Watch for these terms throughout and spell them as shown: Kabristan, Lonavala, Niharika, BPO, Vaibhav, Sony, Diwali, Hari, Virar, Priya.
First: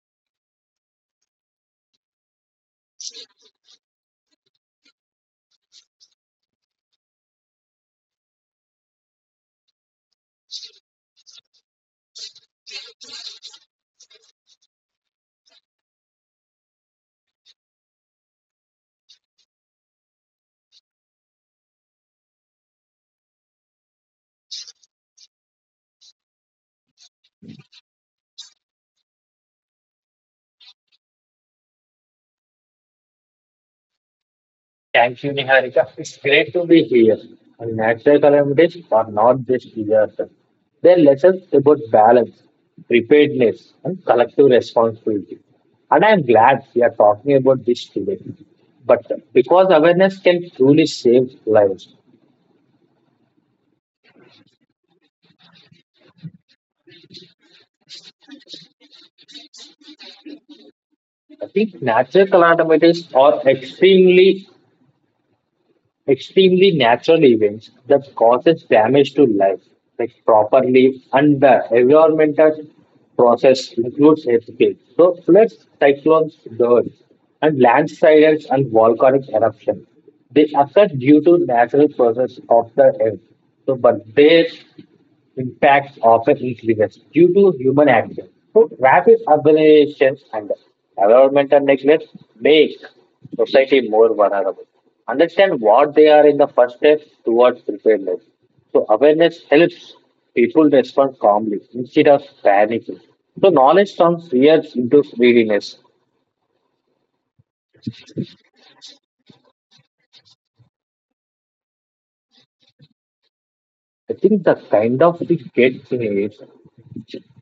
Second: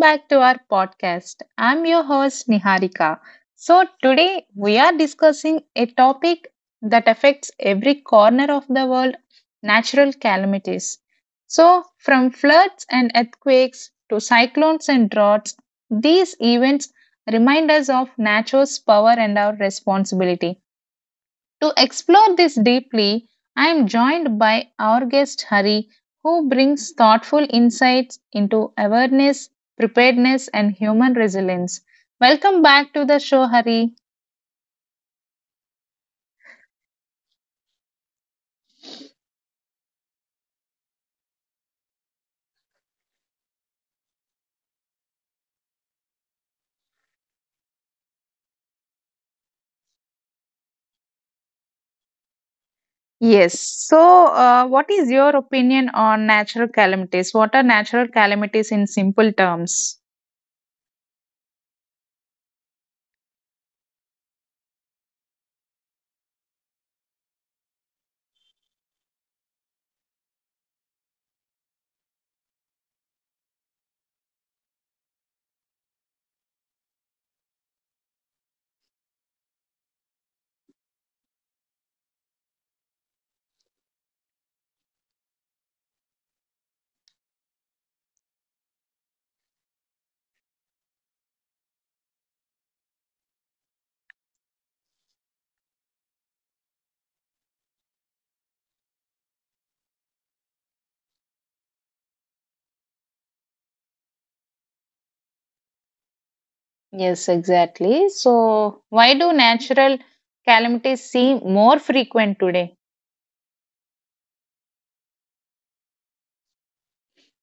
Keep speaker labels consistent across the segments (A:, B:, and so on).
A: back to our podcast. I'm your host, Niharika. So, today we are discussing a topic that affects every corner of the world, natural calamities. So, from floods and earthquakes to cyclones and droughts, these events remind us of nature's power and our responsibility. To explore this deeply, I am joined by our guest Hari, who brings thoughtful insights into awareness, preparedness, and human resilience. Welcome back to the show, Hari.
B: Thank you, Niharika. It's great to be here. And natural calamities are not just disasters. They're lessons about balance, preparedness, and collective responsibility. And I'm glad we are talking about this today. But because awareness can truly save lives,
A: Yes. So, what is your opinion on natural calamities? What are natural calamities in simple terms?
B: I think natural calamities are extremely natural events that causes damage to life, like properly and the environmental process includes earthquakes. So floods, cyclones, droughts, and landslides and volcanic eruptions. They occur due to natural process of the earth. So, but they impacts often increases due to human action. So, rapid urbanization and environmental neglect make society more vulnerable. Understand what they are in the first step towards preparedness. So, awareness helps people respond calmly instead of panicking. So, knowledge turns fear into readiness.
A: Yes, exactly. So, why do natural calamities seem more frequent today?
B: I think the kind of the get thing is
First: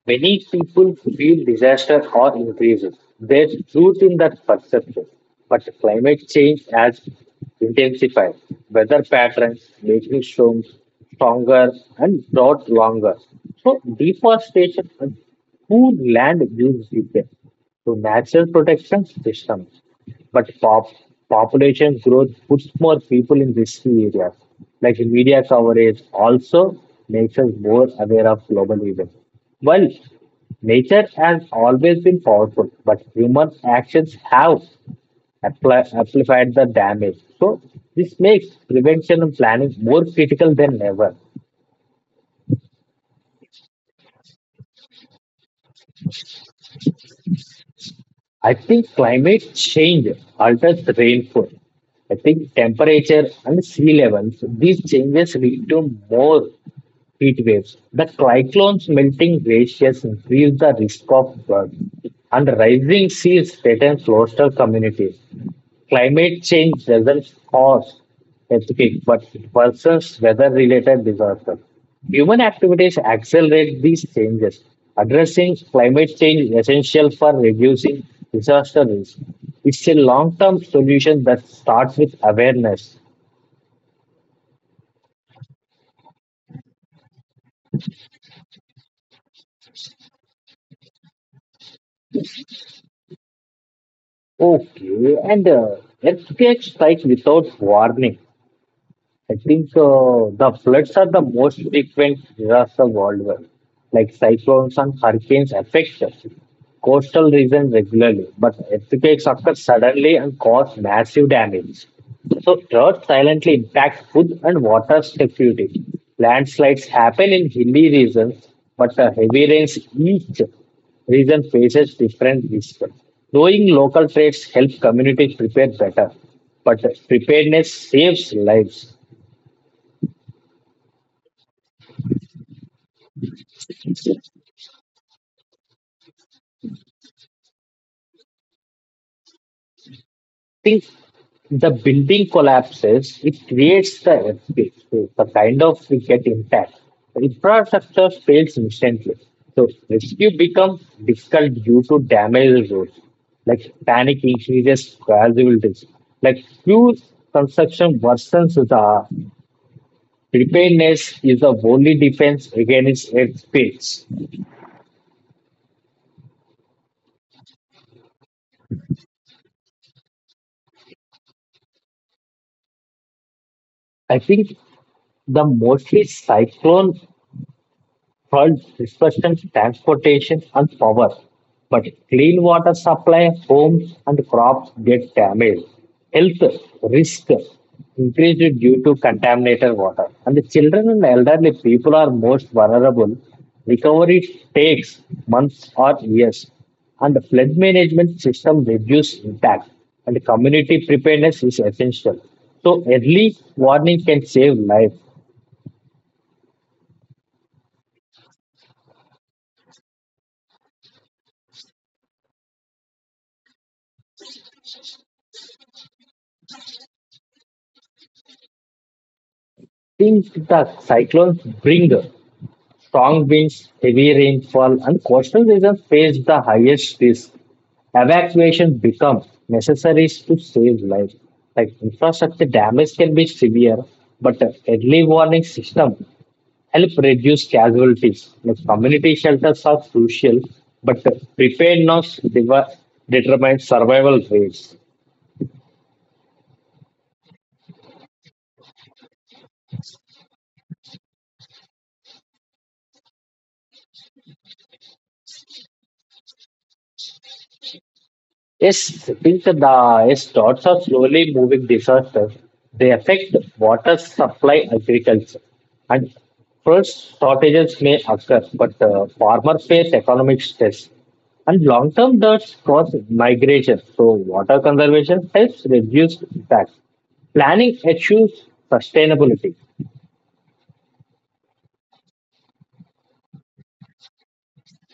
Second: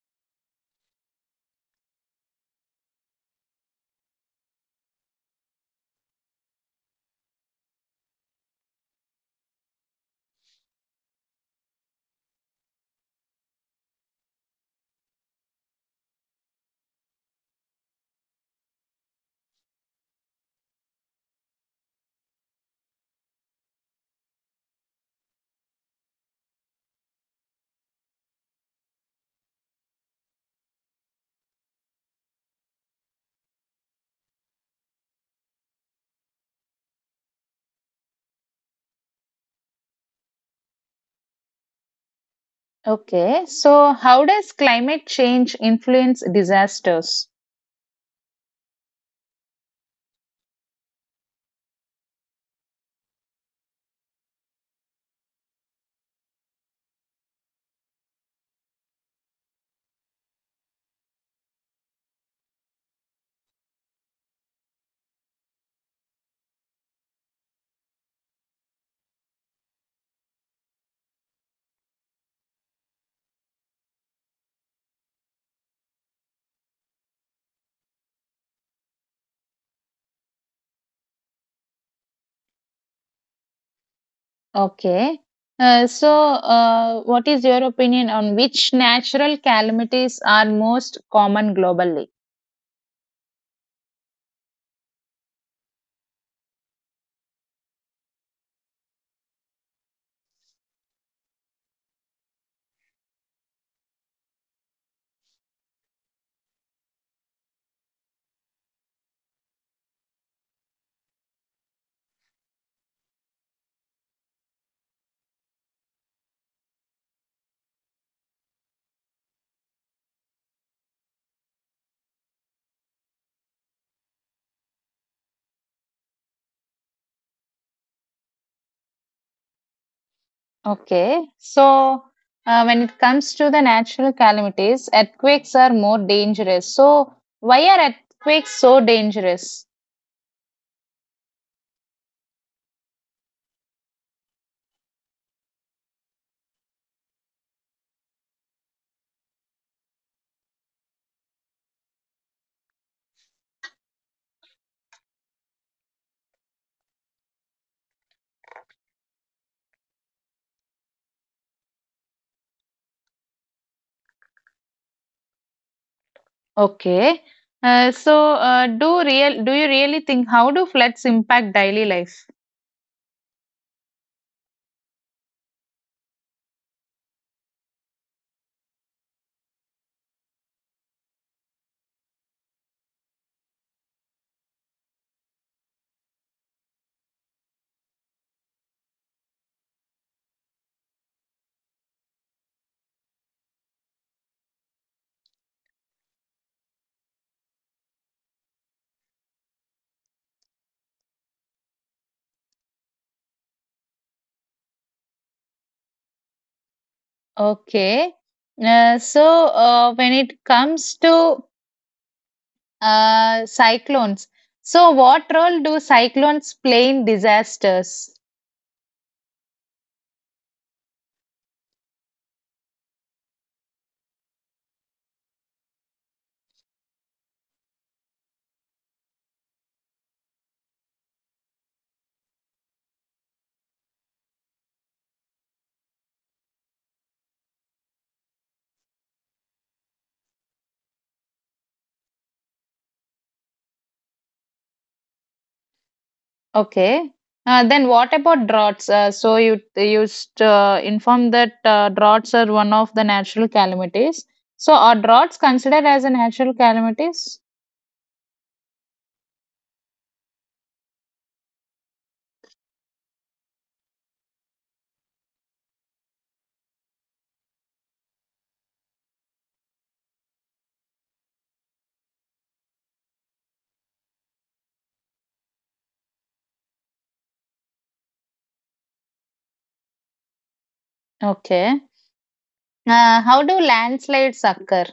B: many people feel disaster or increases. There's truth in that perception, but climate change has intensified weather patterns, making storms stronger and drought longer. So deforestation and poor land use repair to natural protection systems. But population growth puts more people in risky areas. Like media coverage also makes us more aware of global events. While nature has always been powerful, but human actions have amplified the damage. So this makes prevention and planning more critical than ever.
A: Okay, so how does climate change influence disasters?
B: I think climate change alters rainfall. I think temperature and sea levels, these changes lead to more heat waves. The cyclones melting glaciers increase the risk of floods, and rising seas threaten coastal communities. Climate change doesn't cause specific but it worsens weather related disasters. Human activities accelerate these changes. Addressing climate change is essential for reducing disaster risk. It's a long term solution that starts with awareness.
A: Okay, so what is your opinion on which natural calamities are most common globally?
B: Okay, and earthquakes strike without warning. I think the floods are the most frequent disaster worldwide. Like cyclones and hurricanes affect coastal regions regularly, but earthquakes occur suddenly and cause massive damage. So drought silently impacts food and water security. Landslides happen in hilly regions, but the heavy rains each region faces different risks. Knowing local trades helps communities prepare better, but preparedness saves lives.
A: Okay, so when it comes to the natural calamities, earthquakes are more dangerous. So, why are earthquakes so dangerous?
B: Think the building collapses, it creates the earthquake, so the kind of we get impact. The infrastructure fails instantly. So rescue becomes difficult due to damaged roads. Like panic increases casualties. Like few construction worsens the preparedness is the only defense against earthquakes.
A: Okay, so do you really think, how do floods impact daily life?
B: I think the mostly cyclone hurt discussions, transportation, and power. But clean water supply, homes, and crops get damaged. Health risk increased due to contaminated water. And the children and elderly people are most vulnerable. Recovery takes months or years. And the flood management system reduce impact. And community preparedness is essential. So early warning can save life.
A: Okay. When it comes to cyclones, so what role do cyclones play in disasters?
B: Think the cyclones bring strong winds, heavy rainfall, and coastal regions face the highest risk. Evacuation becomes necessary to save lives. Like infrastructure damage can be severe, but an early warning system help reduce casualties. Like community shelters are crucial, but preparedness devi- determines survival rates.
A: Okay. Then what about droughts? So you used inform that droughts are one of the natural calamities. So are droughts considered as a natural calamities?
B: Yes, since the storms are slowly moving disasters, they affect water supply, agriculture, and food shortages may occur, but farmers face economic stress. And long term, that's cause migration. So, water conservation helps reduce impact. Planning issues sustainability.
A: Okay. How do landslides occur?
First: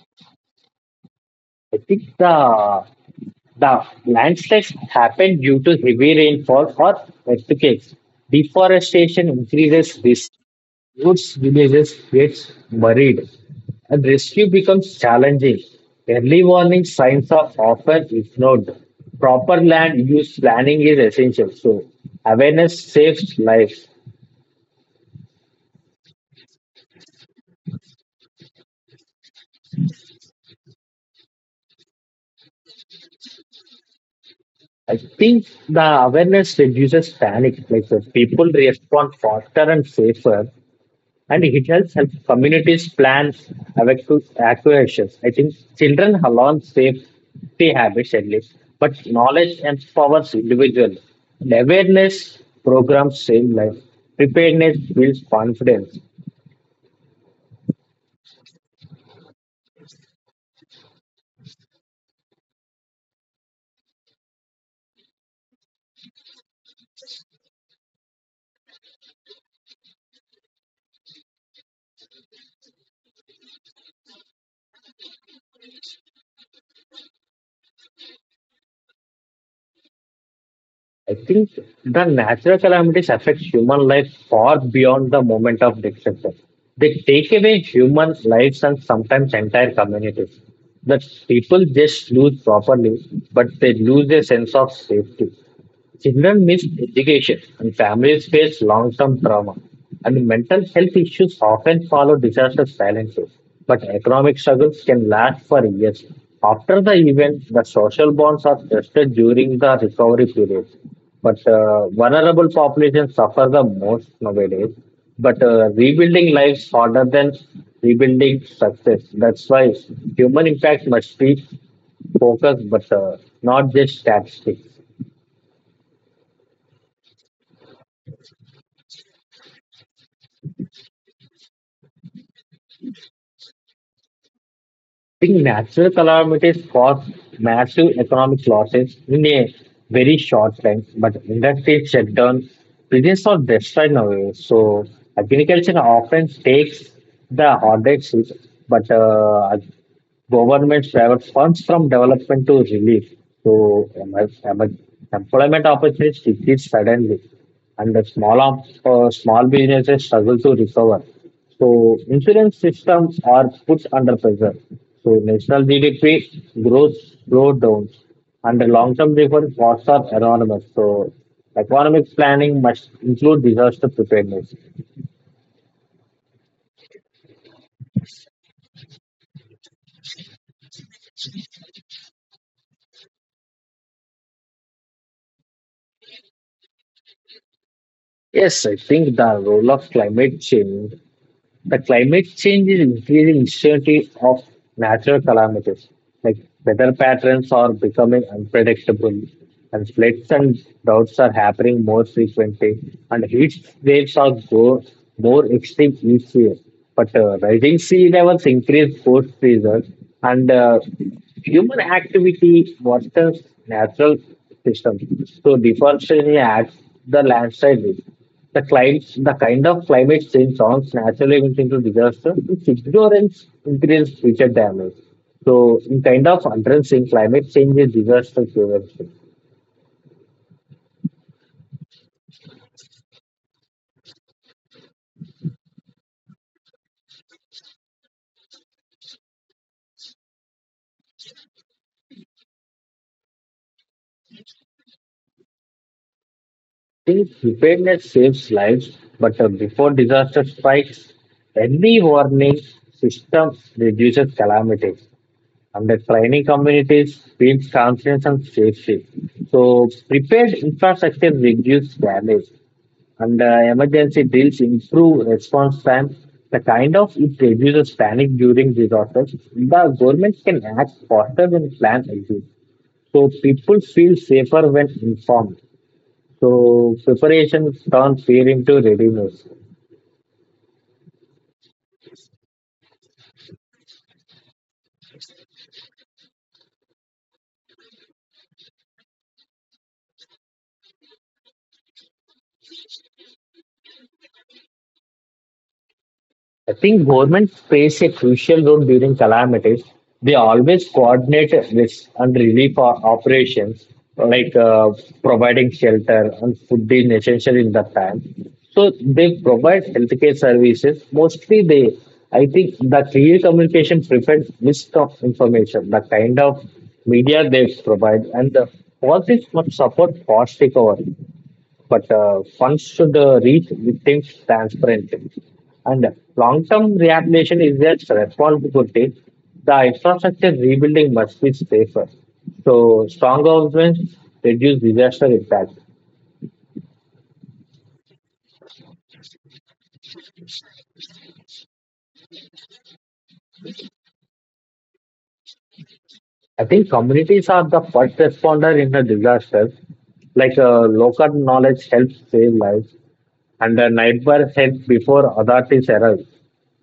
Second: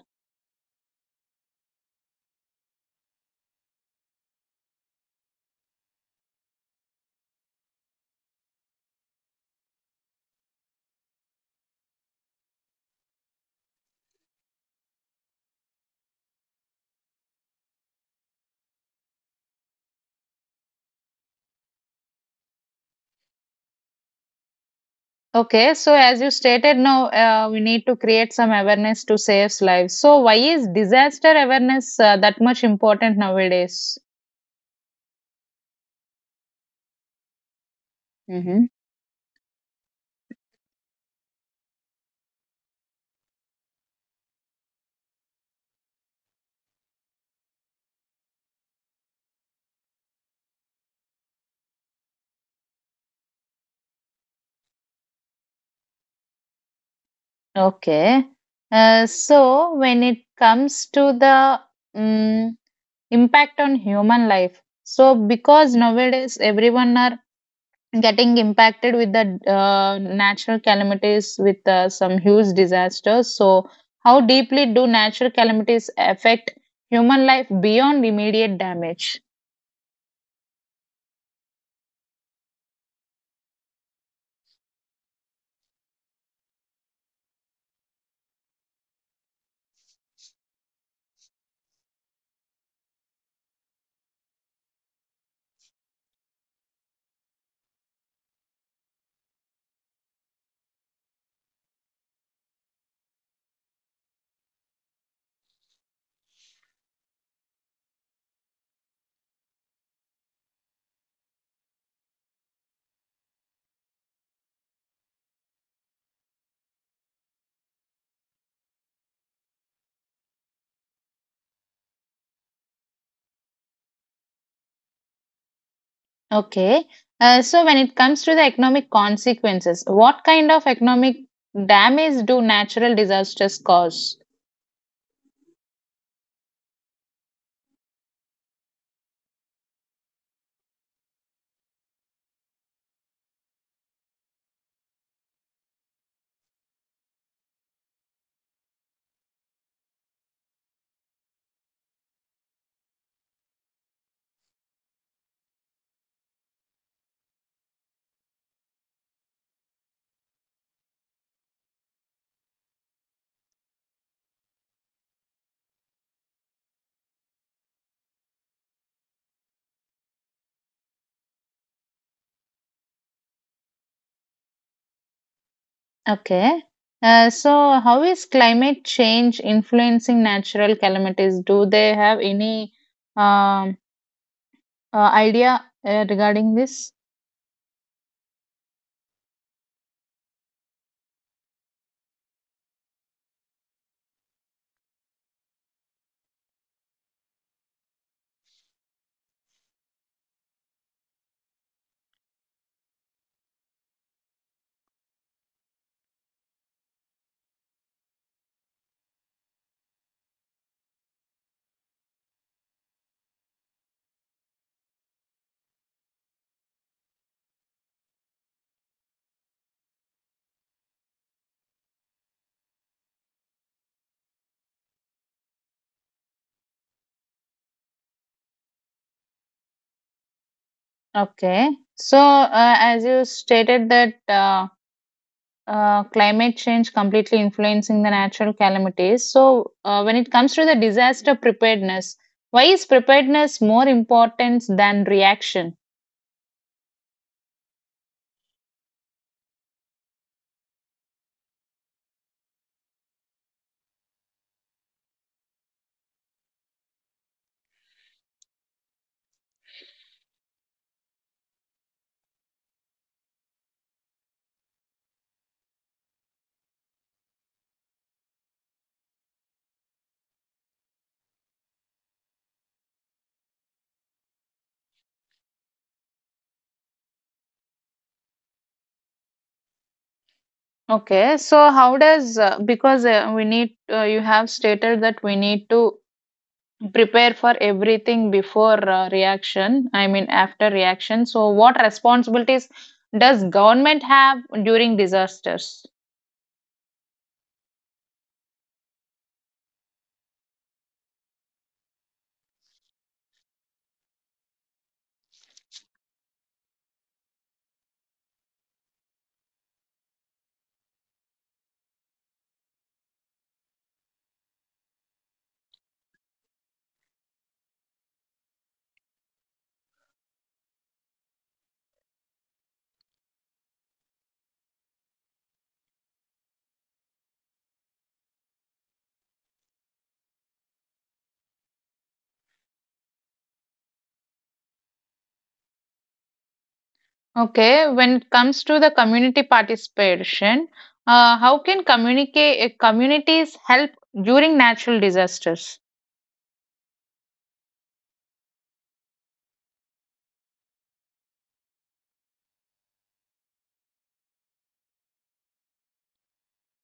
B: I think the landslides happen due to heavy rainfall or earthquakes. Deforestation increases risk. Roots villages gets buried and rescue becomes challenging. Early warning signs are often ignored. Proper land use planning is essential. So awareness saves lives.
A: Okay, so as you stated now, we need to create some awareness to save lives. So, why is disaster awareness that much important nowadays?
B: I think the awareness reduces panic. Like the people
A: Hmm.
B: respond faster and safer. And it helps help communities plan evacuations. I think children have learned safety habits at least, but knowledge empowers individuals. And awareness programs save life. Preparedness builds confidence.
A: Okay. So, when it comes to the um, impact on human life, so because nowadays everyone are getting impacted with the natural calamities with some huge disasters, so how deeply do natural calamities affect human life beyond immediate damage?
B: I think the natural calamities affect human life far beyond the moment of destruction. They take away human lives and sometimes entire communities. The people just lose properly, but they lose their sense of safety. Children miss education, and families face long term trauma, and mental health issues often follow disaster silences. But economic struggles can last for years. After the event, the social bonds are tested during the recovery period. But vulnerable populations suffer the most nowadays. But rebuilding lives harder than rebuilding success. That's why human impact must be focused, but not just statistics.
A: Okay. So when it comes to the economic consequences, what kind of economic damage do natural disasters cause?
B: Think natural calamities cause massive economic losses in a very short time, but industries shut down, business are destroyed nowadays. So agriculture often takes the hardest hit, but government divert funds from development to relief. So employment opportunities decrease suddenly, and the small businesses struggle to recover. So insurance systems are put under pressure. So national GDP growth slowed down, and the long-term reform costs are enormous. So economic planning must include disaster preparedness.
A: Okay. So how is climate change influencing natural calamities? Do they have any um, idea regarding this?
B: Yes, I think the role of climate change. The climate change is increasing uncertainty of natural calamities, like weather patterns are becoming unpredictable, and floods and droughts are happening more frequently, and heat waves are go more extreme each year. But rising sea levels increase both seasons, and human activity worsens natural systems. So deforestation adds the landslide risk. The clients, the kind of climate change songs naturally went into disaster, its ignorance increased future damage. So, in kind of addressing climate change is disaster prevention.
A: Okay. So, as you stated that climate change completely influencing the natural calamities. So, when it comes to the disaster preparedness, why is preparedness more important than reaction?
B: Since preparedness saves lives, but before disaster strikes, early warning system reduces calamities. And the training communities builds confidence and safety. So, prepared infrastructure reduces damage. And emergency drills improve response time. The kind of it reduces panic during disasters. The government can act faster when plans exist. So people feel safer when informed. So preparation turns fear into readiness.
A: Okay. So, how does because we need you have stated that we need to prepare for everything before reaction. I mean, after reaction. So, what responsibilities does government have during disasters?
B: I think governments plays a crucial role during calamities. They always coordinate risk and relief operations, like providing shelter and food being essential in that time. So they provide healthcare services. Mostly, they I think the clear communication prevents risk of information. The kind of media they provide and the all this must support fast recovery but funds should reach victims transparently. And long-term rehabilitation is their responsibility. The infrastructure rebuilding must be safer. So strong governments reduce disaster impact.
A: Okay, when it comes to the community participation, how can communities help during natural disasters?
B: I think communities are the first responder in a disaster. Like local knowledge helps save lives, and the neighbors help before authorities arrive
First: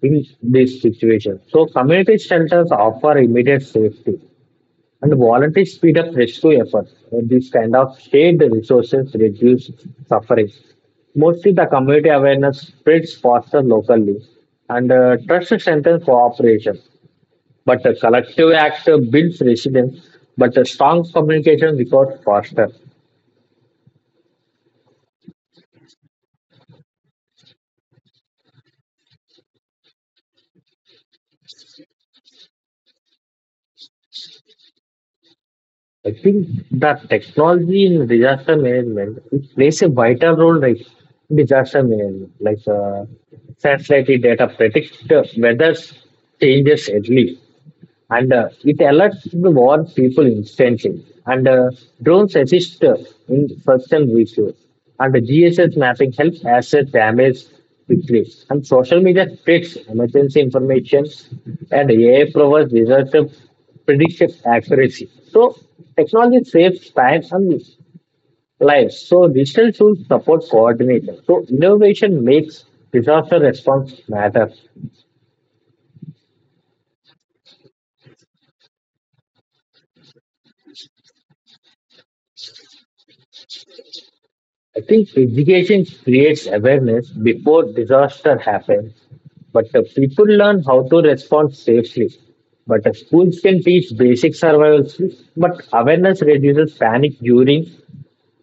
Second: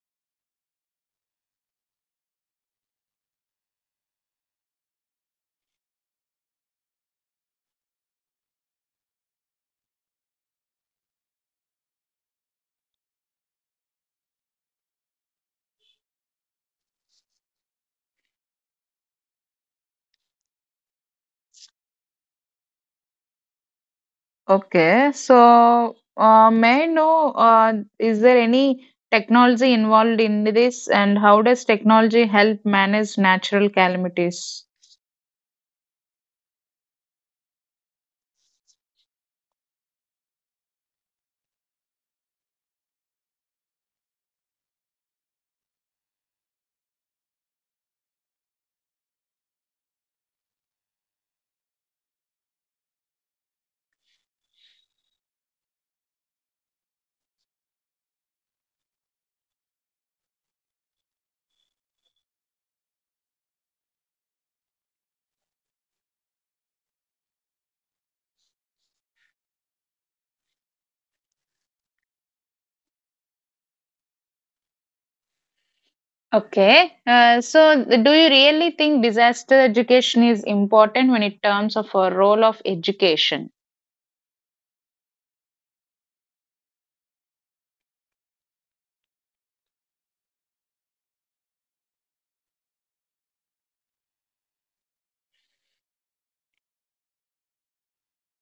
B: in this situation. So community shelters offer immediate safety and volunteers speed up rescue efforts. And these kind of shared resources reduce suffering. Mostly the community awareness spreads faster locally and trust strengthens cooperation. But the collective act builds resilience, but the strong communication requires faster.
A: Okay, so may I know is there any technology involved in this, and how does technology help manage natural calamities?
B: I think that technology in disaster management it plays a vital role like disaster management, like satellite data predict the weather changes early and it alerts the war people instantly. And drones assist in search and rescue. And the GSS mapping helps assess damage quickly. And social media spreads emergency information, and AI provides disaster prediction accuracy. So technology saves time and lives. So digital tools support coordination. So innovation makes disaster response matter.
A: Okay, so do you really think disaster education is important when it terms of a role of education?
B: I think education creates awareness before disaster happens, but the people learn how to respond safely. But the schools can teach basic survival skills, but awareness reduces panic during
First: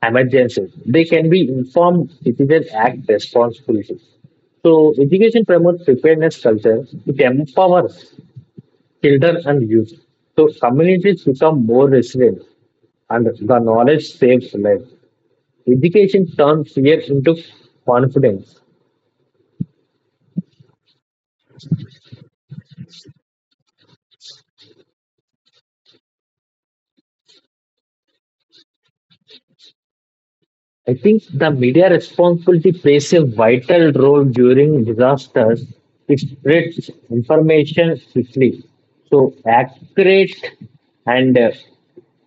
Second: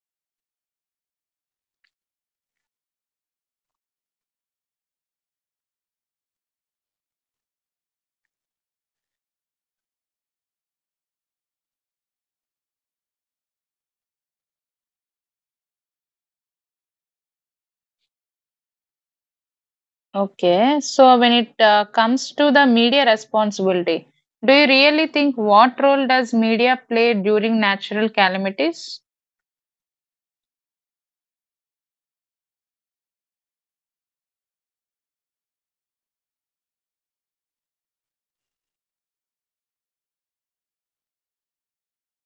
B: emergencies. They can be informed citizens act responsibly. So education promotes preparedness culture. It empowers children and youth. So communities become more resilient and the knowledge saves lives. Education turns fear into confidence.
A: Okay, so when it comes to the media responsibility, do you really think what role does media play during natural calamities?
B: I think the media responsibility plays a vital role during disasters. It spreads information quickly. So, accurate and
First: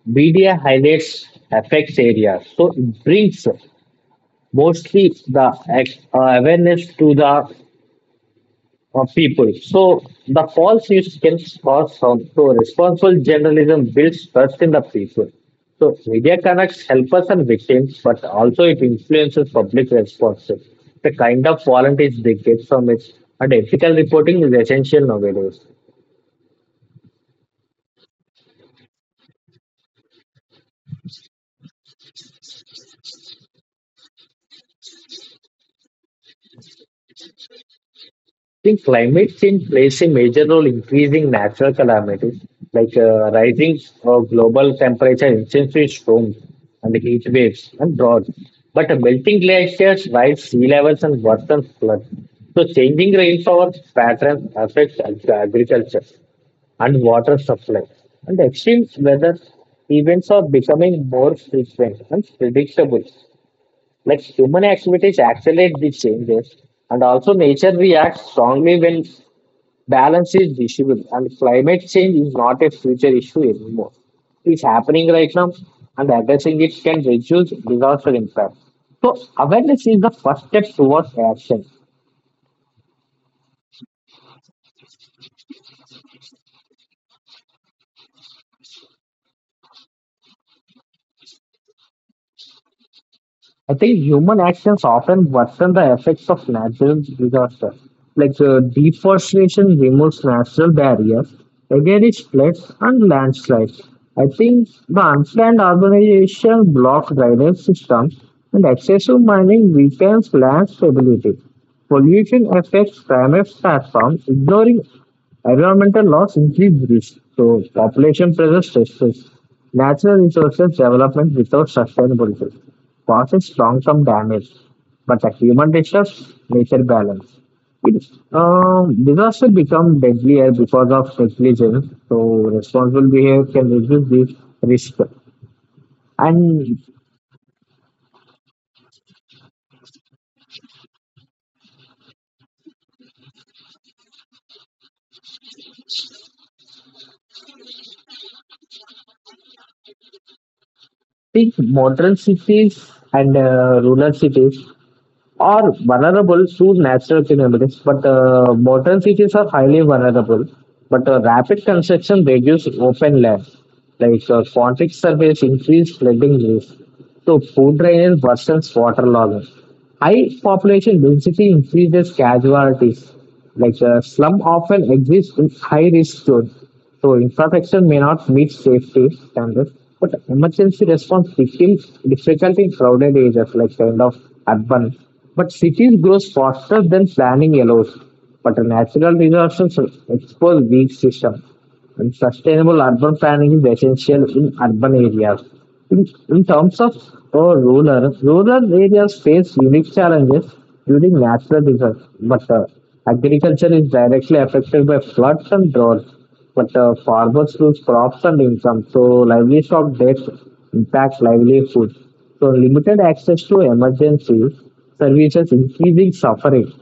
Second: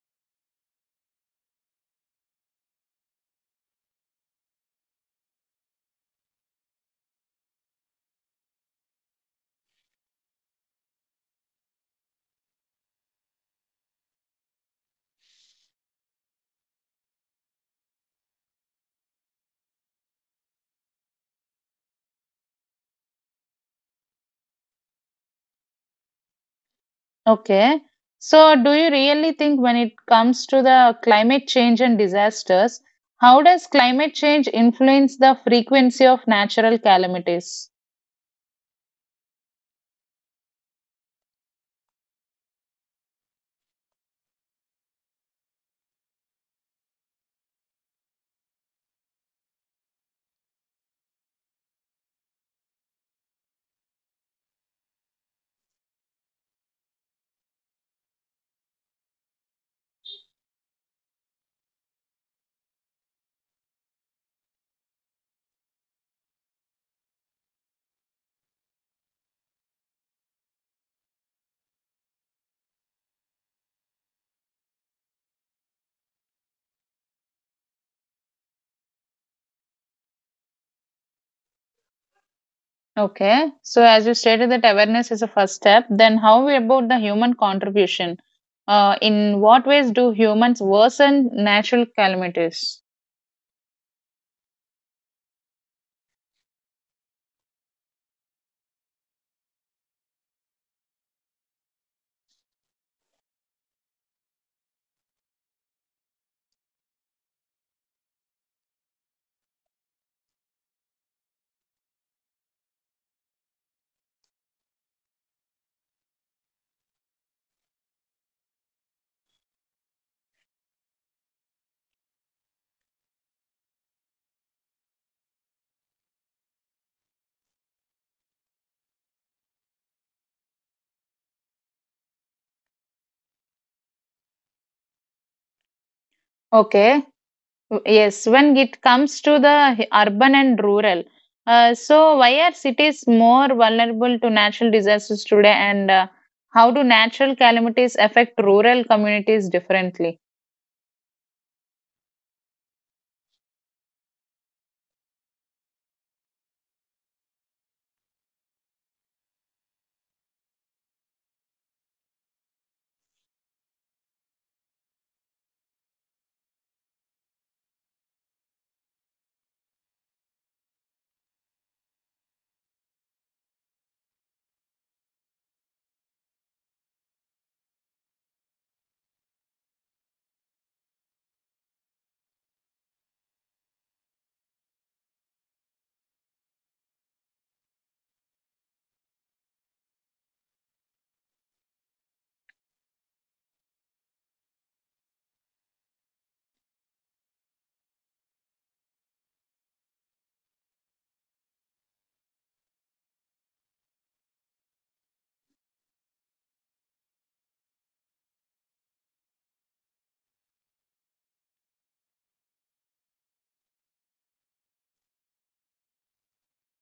B: media highlights affects areas. So, it brings mostly the awareness to the people. So the false news can cause harm. So responsible journalism builds trust in the people. So media connects helpers and victims, but also it influences public response. The kind of volunteers they get from it and ethical reporting is essential nowadays.
A: Okay, so do you really think when it comes to the climate change and disasters, how does climate change influence the frequency of natural calamities?
B: Think climate change plays a major role in increasing natural calamities like rising global temperature, intensive storms, and heat waves and droughts. But melting glaciers, rise sea levels, and worsen floods. So, changing rainfall patterns affects agriculture and water supply. And extreme weather events are becoming more frequent and predictable. Like human activities accelerate these changes, and also nature reacts strongly when balance is visible, and climate change is not a future issue anymore. It's happening right now, and addressing it can reduce disaster impact. So, awareness is the first step towards action.
A: Okay, so as you stated that awareness is a first step, then how about the human contribution? In what ways do humans worsen natural calamities?
B: I think human actions often worsen the effects of natural disasters, like deforestation removes natural barriers against floods and landslides. I think the unplanned urbanization blocks drainage systems, and excessive mining weakens land stability. Pollution affects climate platforms, ignoring environmental loss increases risk, so population pressure stresses natural resources development without sustainability, causes long-term damage. But the human disturbs nature balance. It, Disaster become deadlier because of negligence, so responsible behavior can reduce this risk. And
A: Okay. Yes, when it comes to the urban and rural, so why are cities more vulnerable to natural disasters today, and how do natural calamities affect rural communities differently?
B: think modern cities and rural cities are vulnerable to natural phenomena, but modern cities are highly vulnerable. But rapid construction reduces open land, like concrete surface increase flooding risk. So food drainage worsens waterlogging. High population density increases casualties. Like slum often exists in high risk zones. So infrastructure may not meet safety standards, but emergency response becomes difficult in crowded areas like kind of urban. But cities grow faster than planning allows. But natural disasters expose weak systems. And sustainable urban planning is essential in urban areas. In terms of rural areas face unique challenges during natural disasters, but agriculture is directly affected by floods and droughts but farmers lose crops and income, so livestock debts impact livelihood. So limited access to emergency services, increasing suffering.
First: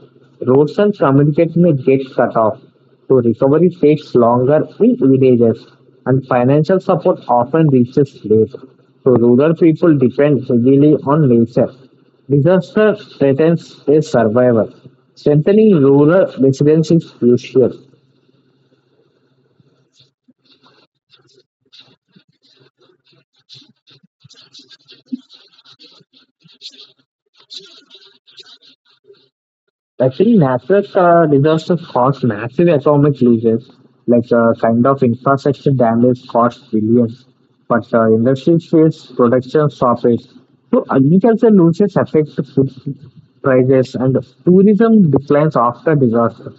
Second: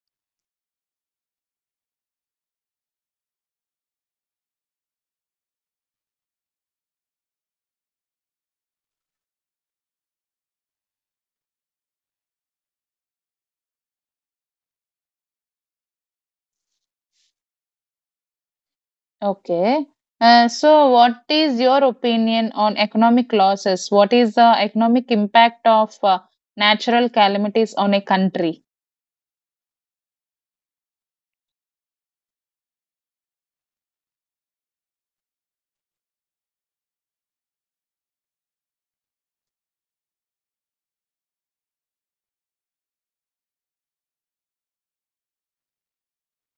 B: Roads and communication may get cut off, so recovery takes longer in villages, and financial support often reaches late. So rural people depend heavily on nature. Disaster threatens their survival. Strengthening rural resilience is crucial.
A: Okay. So, what is your opinion on economic losses? What is the economic impact of natural calamities on a country?
B: Actually, NASA's disaster caused massive economic losses, like kind of infrastructure damage cost billions, but industries face production stoppage. So agriculture loses affects food prices and tourism declines after disaster.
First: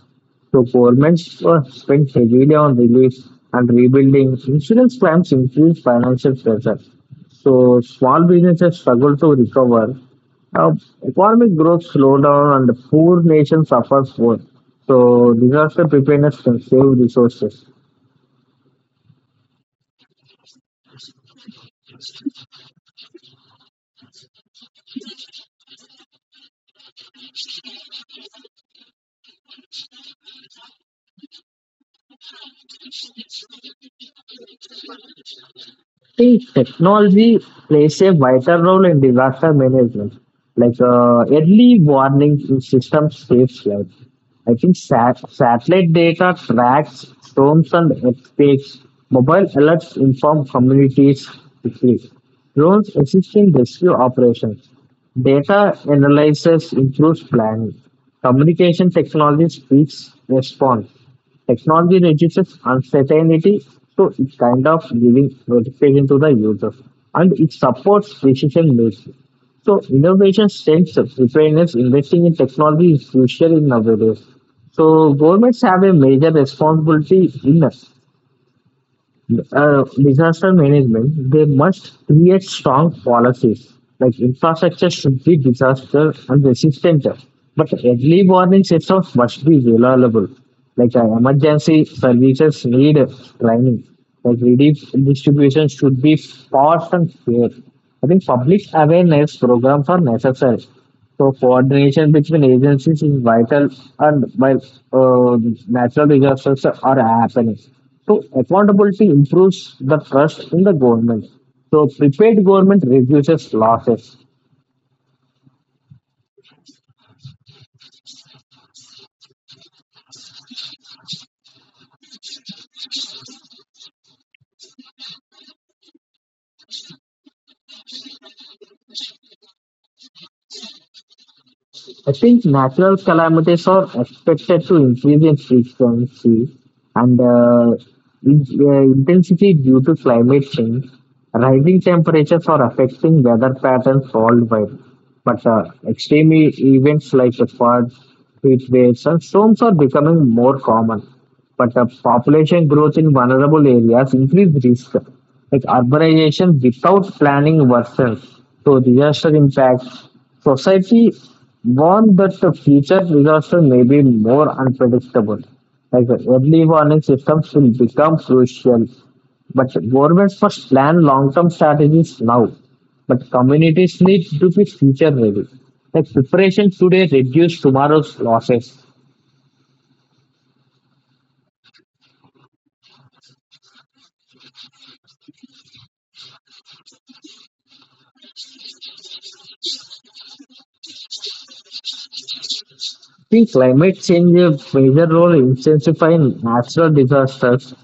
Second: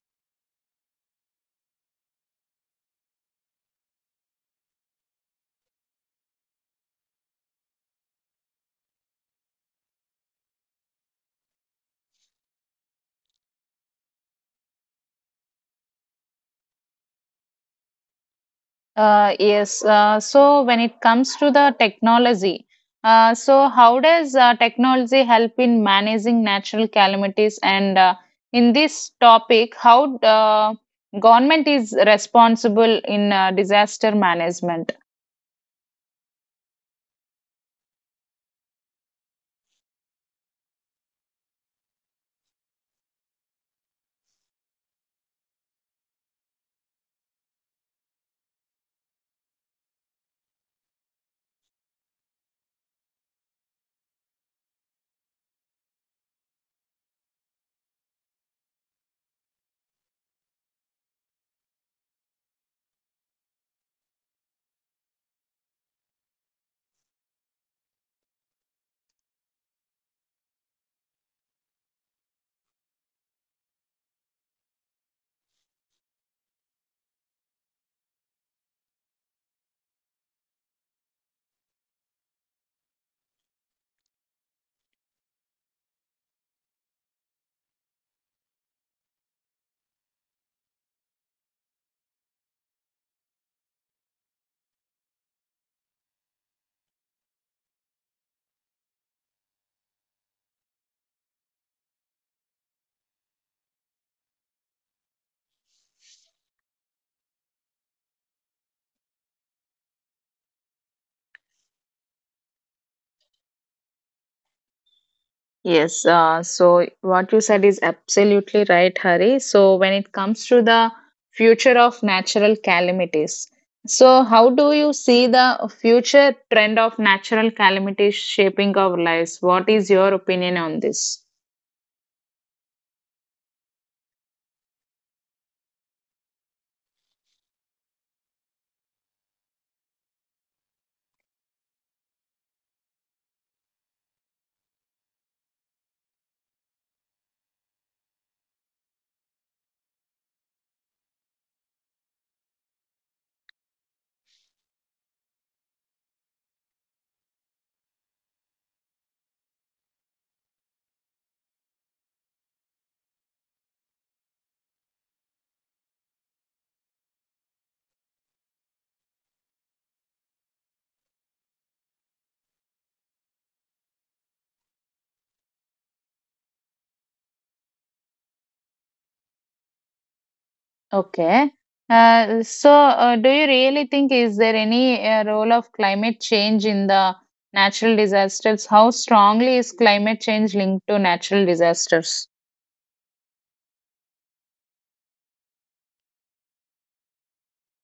B: So governments were spent heavily on relief and rebuilding. Insurance plans increased financial pressure. So small businesses struggled to recover. Uh, Economic growth slowed down and the poor nation suffers more. So disaster preparedness can save resources.
A: Yes. So when it comes to the technology, so how does technology help in managing natural calamities? And in this topic, how government is responsible in disaster management?
B: See, technology plays a vital role in disaster management. Like early warning systems saves lives. I think satellite data tracks storms and earthquakes. Mobile alerts inform communities quickly. Drones assist in rescue operations. Data analysis improves planning. Communication technology speeds response. Technology reduces uncertainty, so it's kind of giving notification to the users and it supports decision making. So innovation strengths preparedness, investing in technology is crucial in nowadays. So governments have a major responsibility in disaster management, they must create strong policies. Like infrastructure should be disaster and resistant, but early warning systems must be reliable. Like emergency services need training. Like relief distribution should be fast and fair. I think public awareness programs are necessary. So coordination between agencies is vital, and while uh, natural disasters are happening. So accountability improves the trust in the government. So prepared government reduces losses.
A: Yes, so what you said is absolutely right, Hari. So when it comes to the future of natural calamities, so how do you see the future trend of natural calamities shaping our lives? What is your opinion on this?
B: I think natural calamities are expected to increase in frequency and intensity due to climate change. Rising temperatures are affecting weather patterns worldwide, but extreme events like the floods, heat waves, and storms are becoming more common. But population growth in vulnerable areas increase risk. Like urbanization without planning worsens, so disaster impacts society warned that the future disaster may be more unpredictable. Like the early warning systems will become crucial, but governments must plan long-term strategies now. But communities need to be future ready. Like preparation today reduce tomorrow's losses.
A: Okay. So do you really think, is there any role of climate change in the natural disasters? How strongly is climate change linked to natural disasters?
B: I think climate change a major role in intensifying natural disasters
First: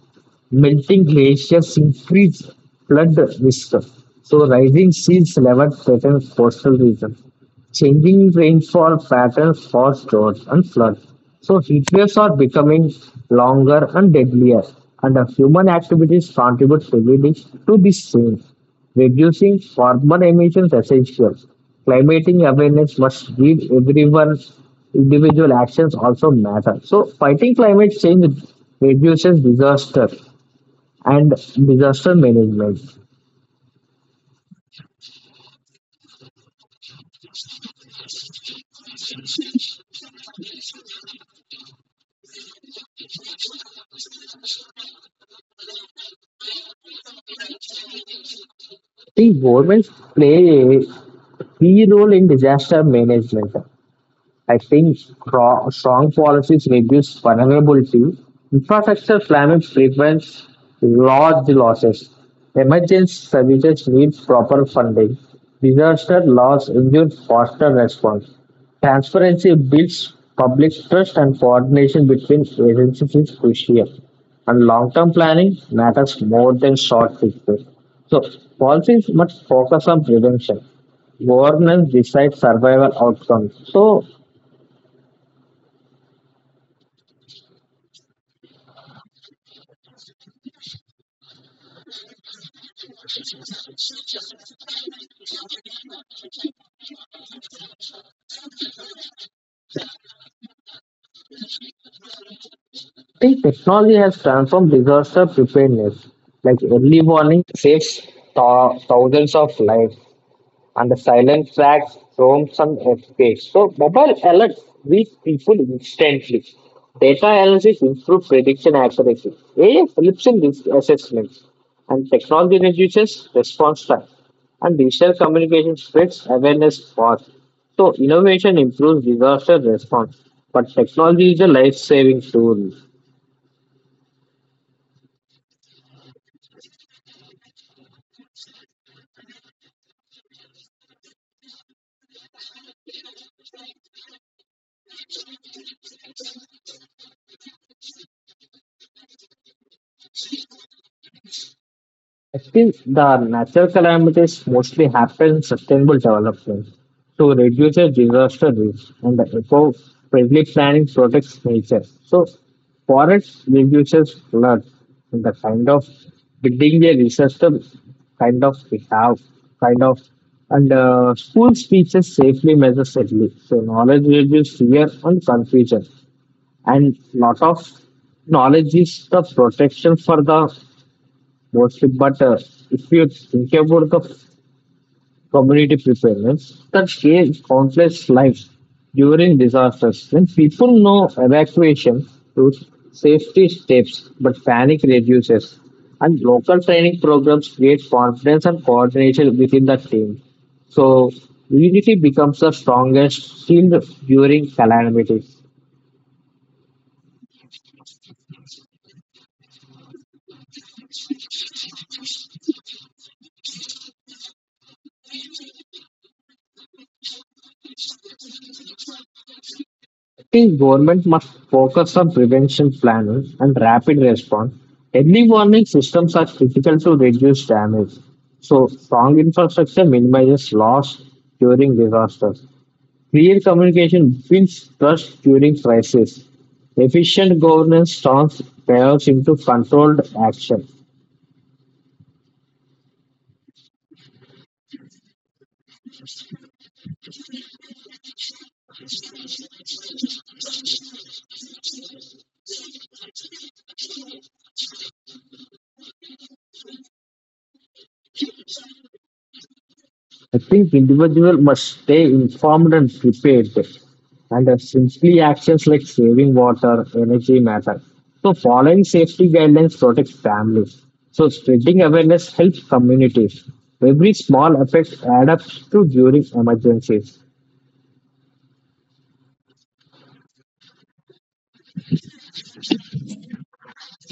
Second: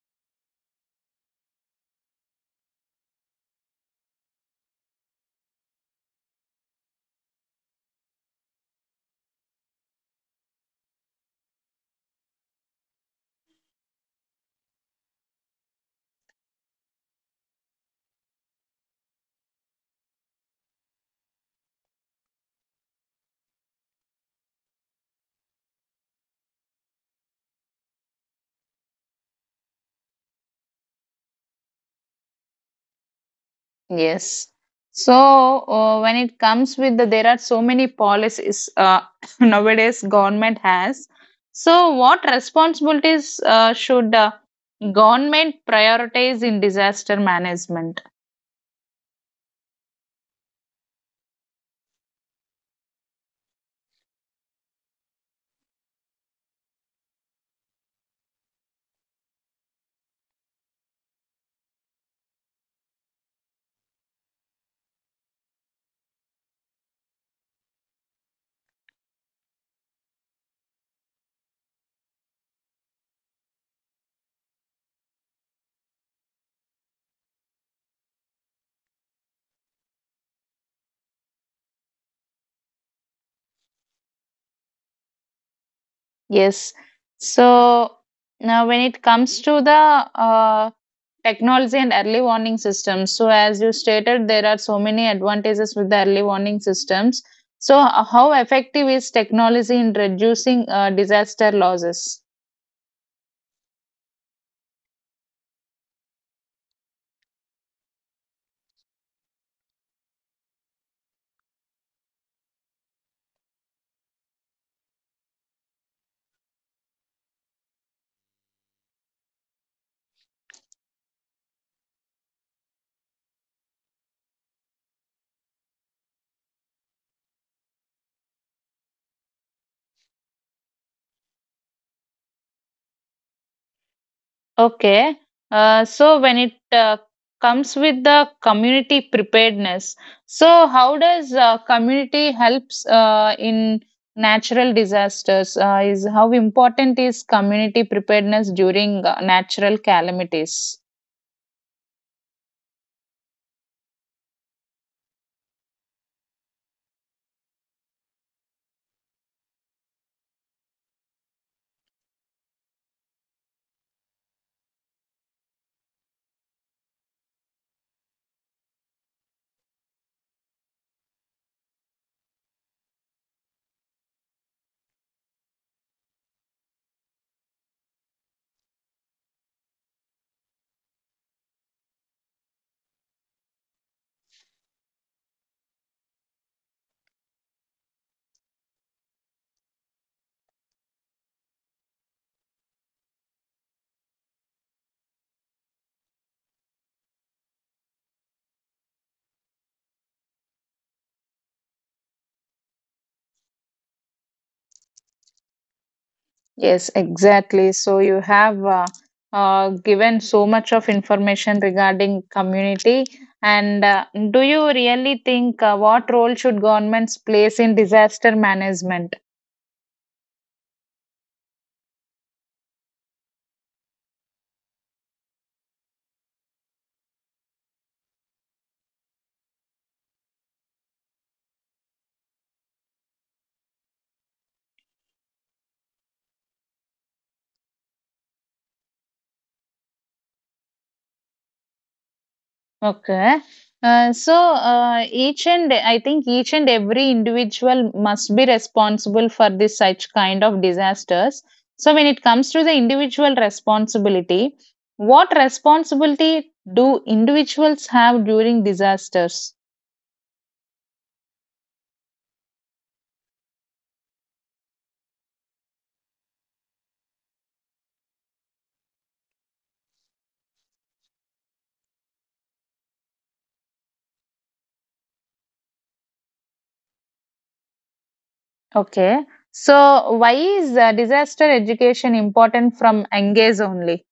B: melting glaciers increase flood risk. So rising seas level threaten coastal regions. Changing rainfall patterns cause droughts and floods. So heat waves are becoming longer and deadlier, and the human activities contribute heavily to this change. Reducing carbon emissions essential. Climatic awareness must give everyone individual actions also matter. So fighting climate change reduces disaster and disaster management.
A: Yes. So when it comes with the, there are so many policies nowadays government has. So what responsibilities should government prioritize in disaster management?
B: See, governments play a key role in disaster management. I think strong policies reduce vulnerability. Infrastructure damage prevents large losses. Emergency services need proper funding. Disaster loss induces faster response. Transparency builds public trust and coordination between agencies is crucial. And long-term planning matters more than short fixes. So policies must focus on prevention. Governance decides survival outcomes. So
A: Yes. So now, when it comes to the technology and early warning systems, so as you stated, there are so many advantages with the early warning systems. So, how effective is technology in reducing disaster losses?
B: I think technology has transformed disaster preparedness. Like early warning saves thousands of lives, and the silent tracks from some escapes. So mobile alerts reach people instantly. Data analysis improves prediction accuracy. AI helps in risk assessments, and technology reduces response time. And digital communication spreads awareness fast. So innovation improves disaster response, but technology is a life-saving tool.
A: Okay. So when it comes with the community preparedness, so how does community helps in natural disasters? Is, how important is community preparedness during natural calamities?
B: Actually, the natural calamities mostly happen in sustainable development to reduce the disaster risk, and the eco-friendly planning protects nature. So, forests reduces floods, and the kind of building a system kind of we have, kind of, and school teaches safely measure safely. So, knowledge reduces fear and confusion, and lot of knowledge is the protection for the mostly. But if you think about the community preparedness, that saves countless lives during disasters. When people know evacuation routes, safety steps, but panic reduces. And local training programs create confidence and coordination within the team. So unity becomes the strongest shield during calamities.
A: Yes, exactly. So you have given so much of information regarding community. And do you really think what role should governments place in disaster management?
B: I think government must focus on prevention planning and rapid response. Early warning systems are critical to reduce damage. So, strong infrastructure minimizes loss during disasters. Clear communication builds trust during crisis. Efficient governance turns chaos into controlled action.
A: Okay. So I think each and every individual must be responsible for this such kind of disasters. So when it comes to the individual responsibility, what responsibility do individuals have during disasters?
B: I think individual must stay informed and prepared, and simply actions like saving water, energy matter. So following safety guidelines protects families. So spreading awareness helps communities. Every small effect adds up to during emergencies.
A: Okay. So why is disaster education important from engage only?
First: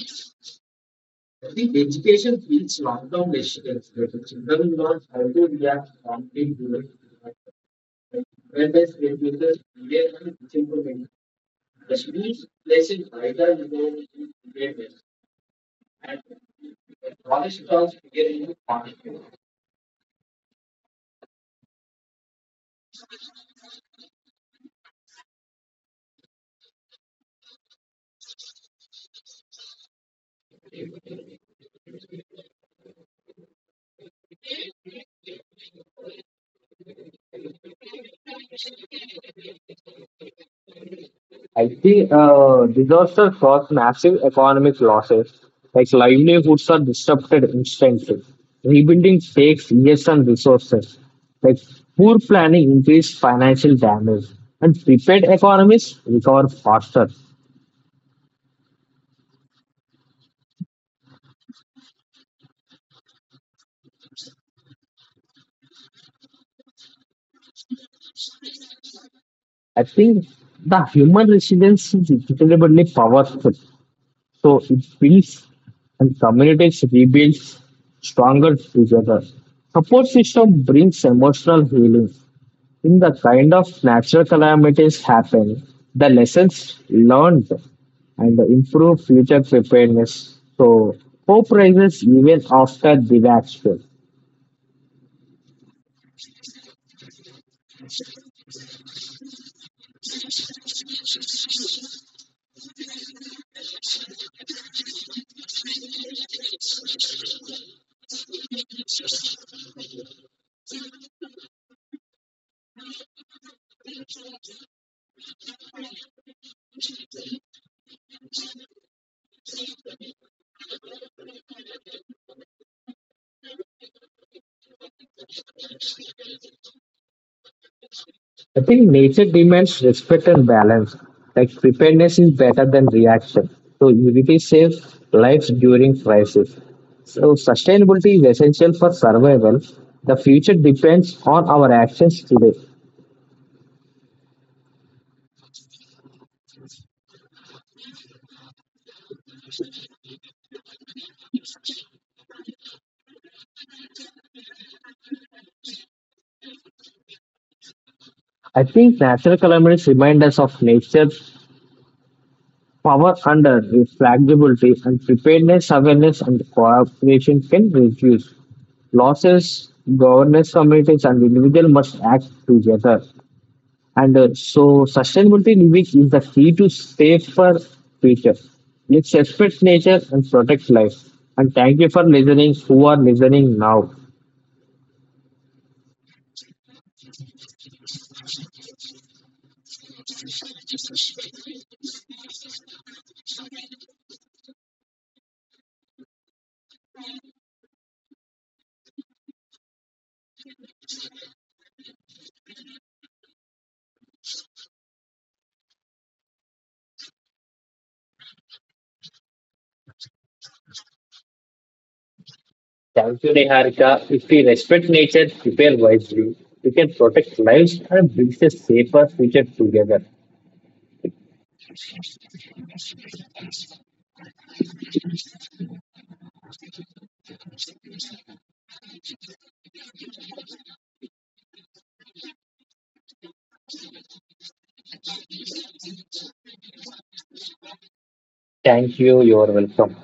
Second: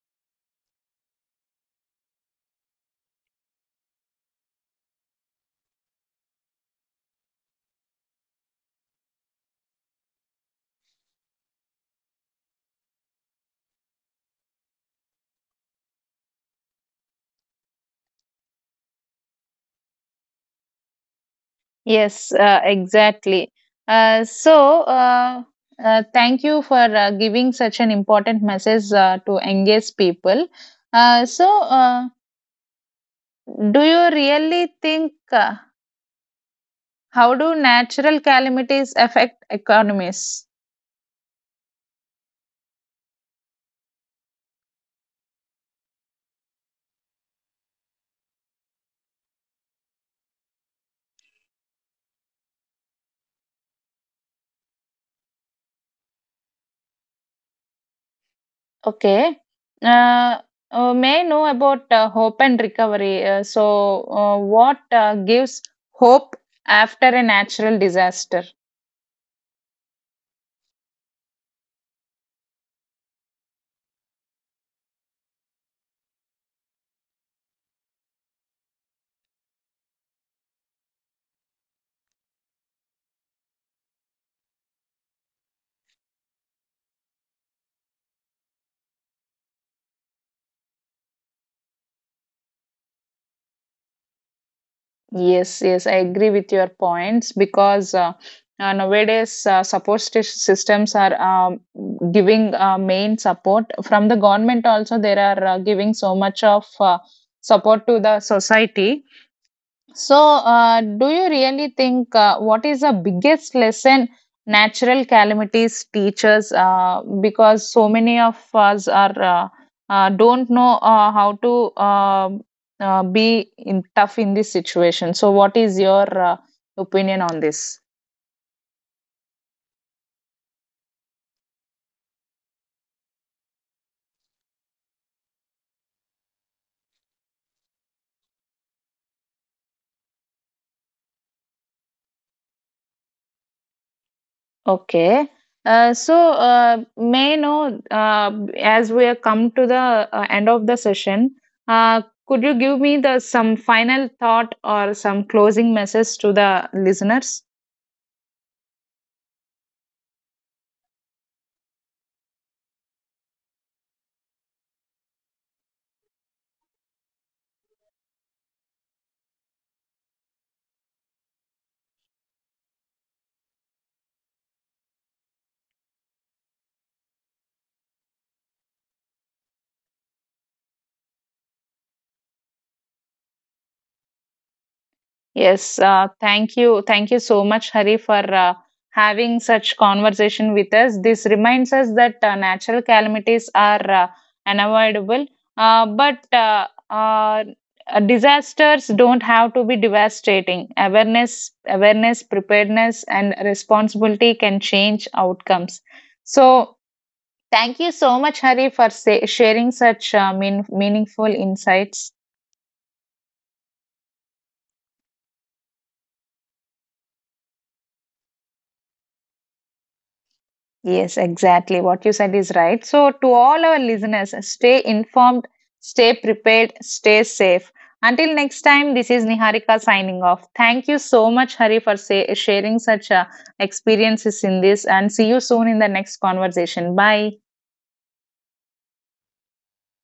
A: Yes, exactly. Uh, so, uh, Thank you for giving such an important message to engage people. Uh, so, uh, do you really think, how do natural calamities affect economies?
B: I think disaster caused massive economic losses, like livelihoods are disrupted instantly. Rebuilding takes years and resources. Like poor planning increased financial damage, and prepared economies recover faster.
A: Okay. Uh, may I know about hope and recovery. What gives hope after a natural disaster?
B: I think the human resilience is incredibly powerful. So it builds and communities rebuilds stronger together. Support system brings emotional healing. In the kind of natural calamities happen, the lessons learned and the improve future preparedness. So hope rises even after disaster.
A: Yes, yes, I agree with your points, because nowadays support systems are giving main support from the government. Also, they are giving so much of support to the society. So, do you really think what is the biggest lesson natural calamities teach us? Because so many of us are don't know how to be in, tough in this situation. So, what is your opinion on this?
B: I think nature demands respect and balance. Like preparedness is better than reaction. So unity saves lives during crisis. So sustainability is essential for survival. The future depends on our actions today.
A: Okay. May I know, as we are come to the end of the session, could you give me the some final thought or some closing message to the listeners?
B: I think natural calamities remind us of nature power under flexibility and preparedness, awareness, and cooperation can reduce losses. Governance communities and individuals must act together. Sustainability living is the key to safer future. Let's respect nature and protect life. And thank you for listening. Who are listening now?
A: Yes, thank you. Thank you so much, Hari, for having such conversation with us. This reminds us that natural calamities are unavoidable, but disasters don't have to be devastating. Awareness, awareness, preparedness, and responsibility can change outcomes. So, thank you so much, Hari, for sharing such meaningful insights.
B: Thank you, Neharika. If we respect nature, prepare wisely, we can protect lives and build a safer future together.
A: Yes, exactly. What you said is right. So, to all our listeners, stay informed, stay prepared, stay safe. Until next time, this is Niharika signing off. Thank you so much, Hari, for sharing such experiences in this, and see you soon in the next conversation. Bye.
B: Thank you. You are welcome.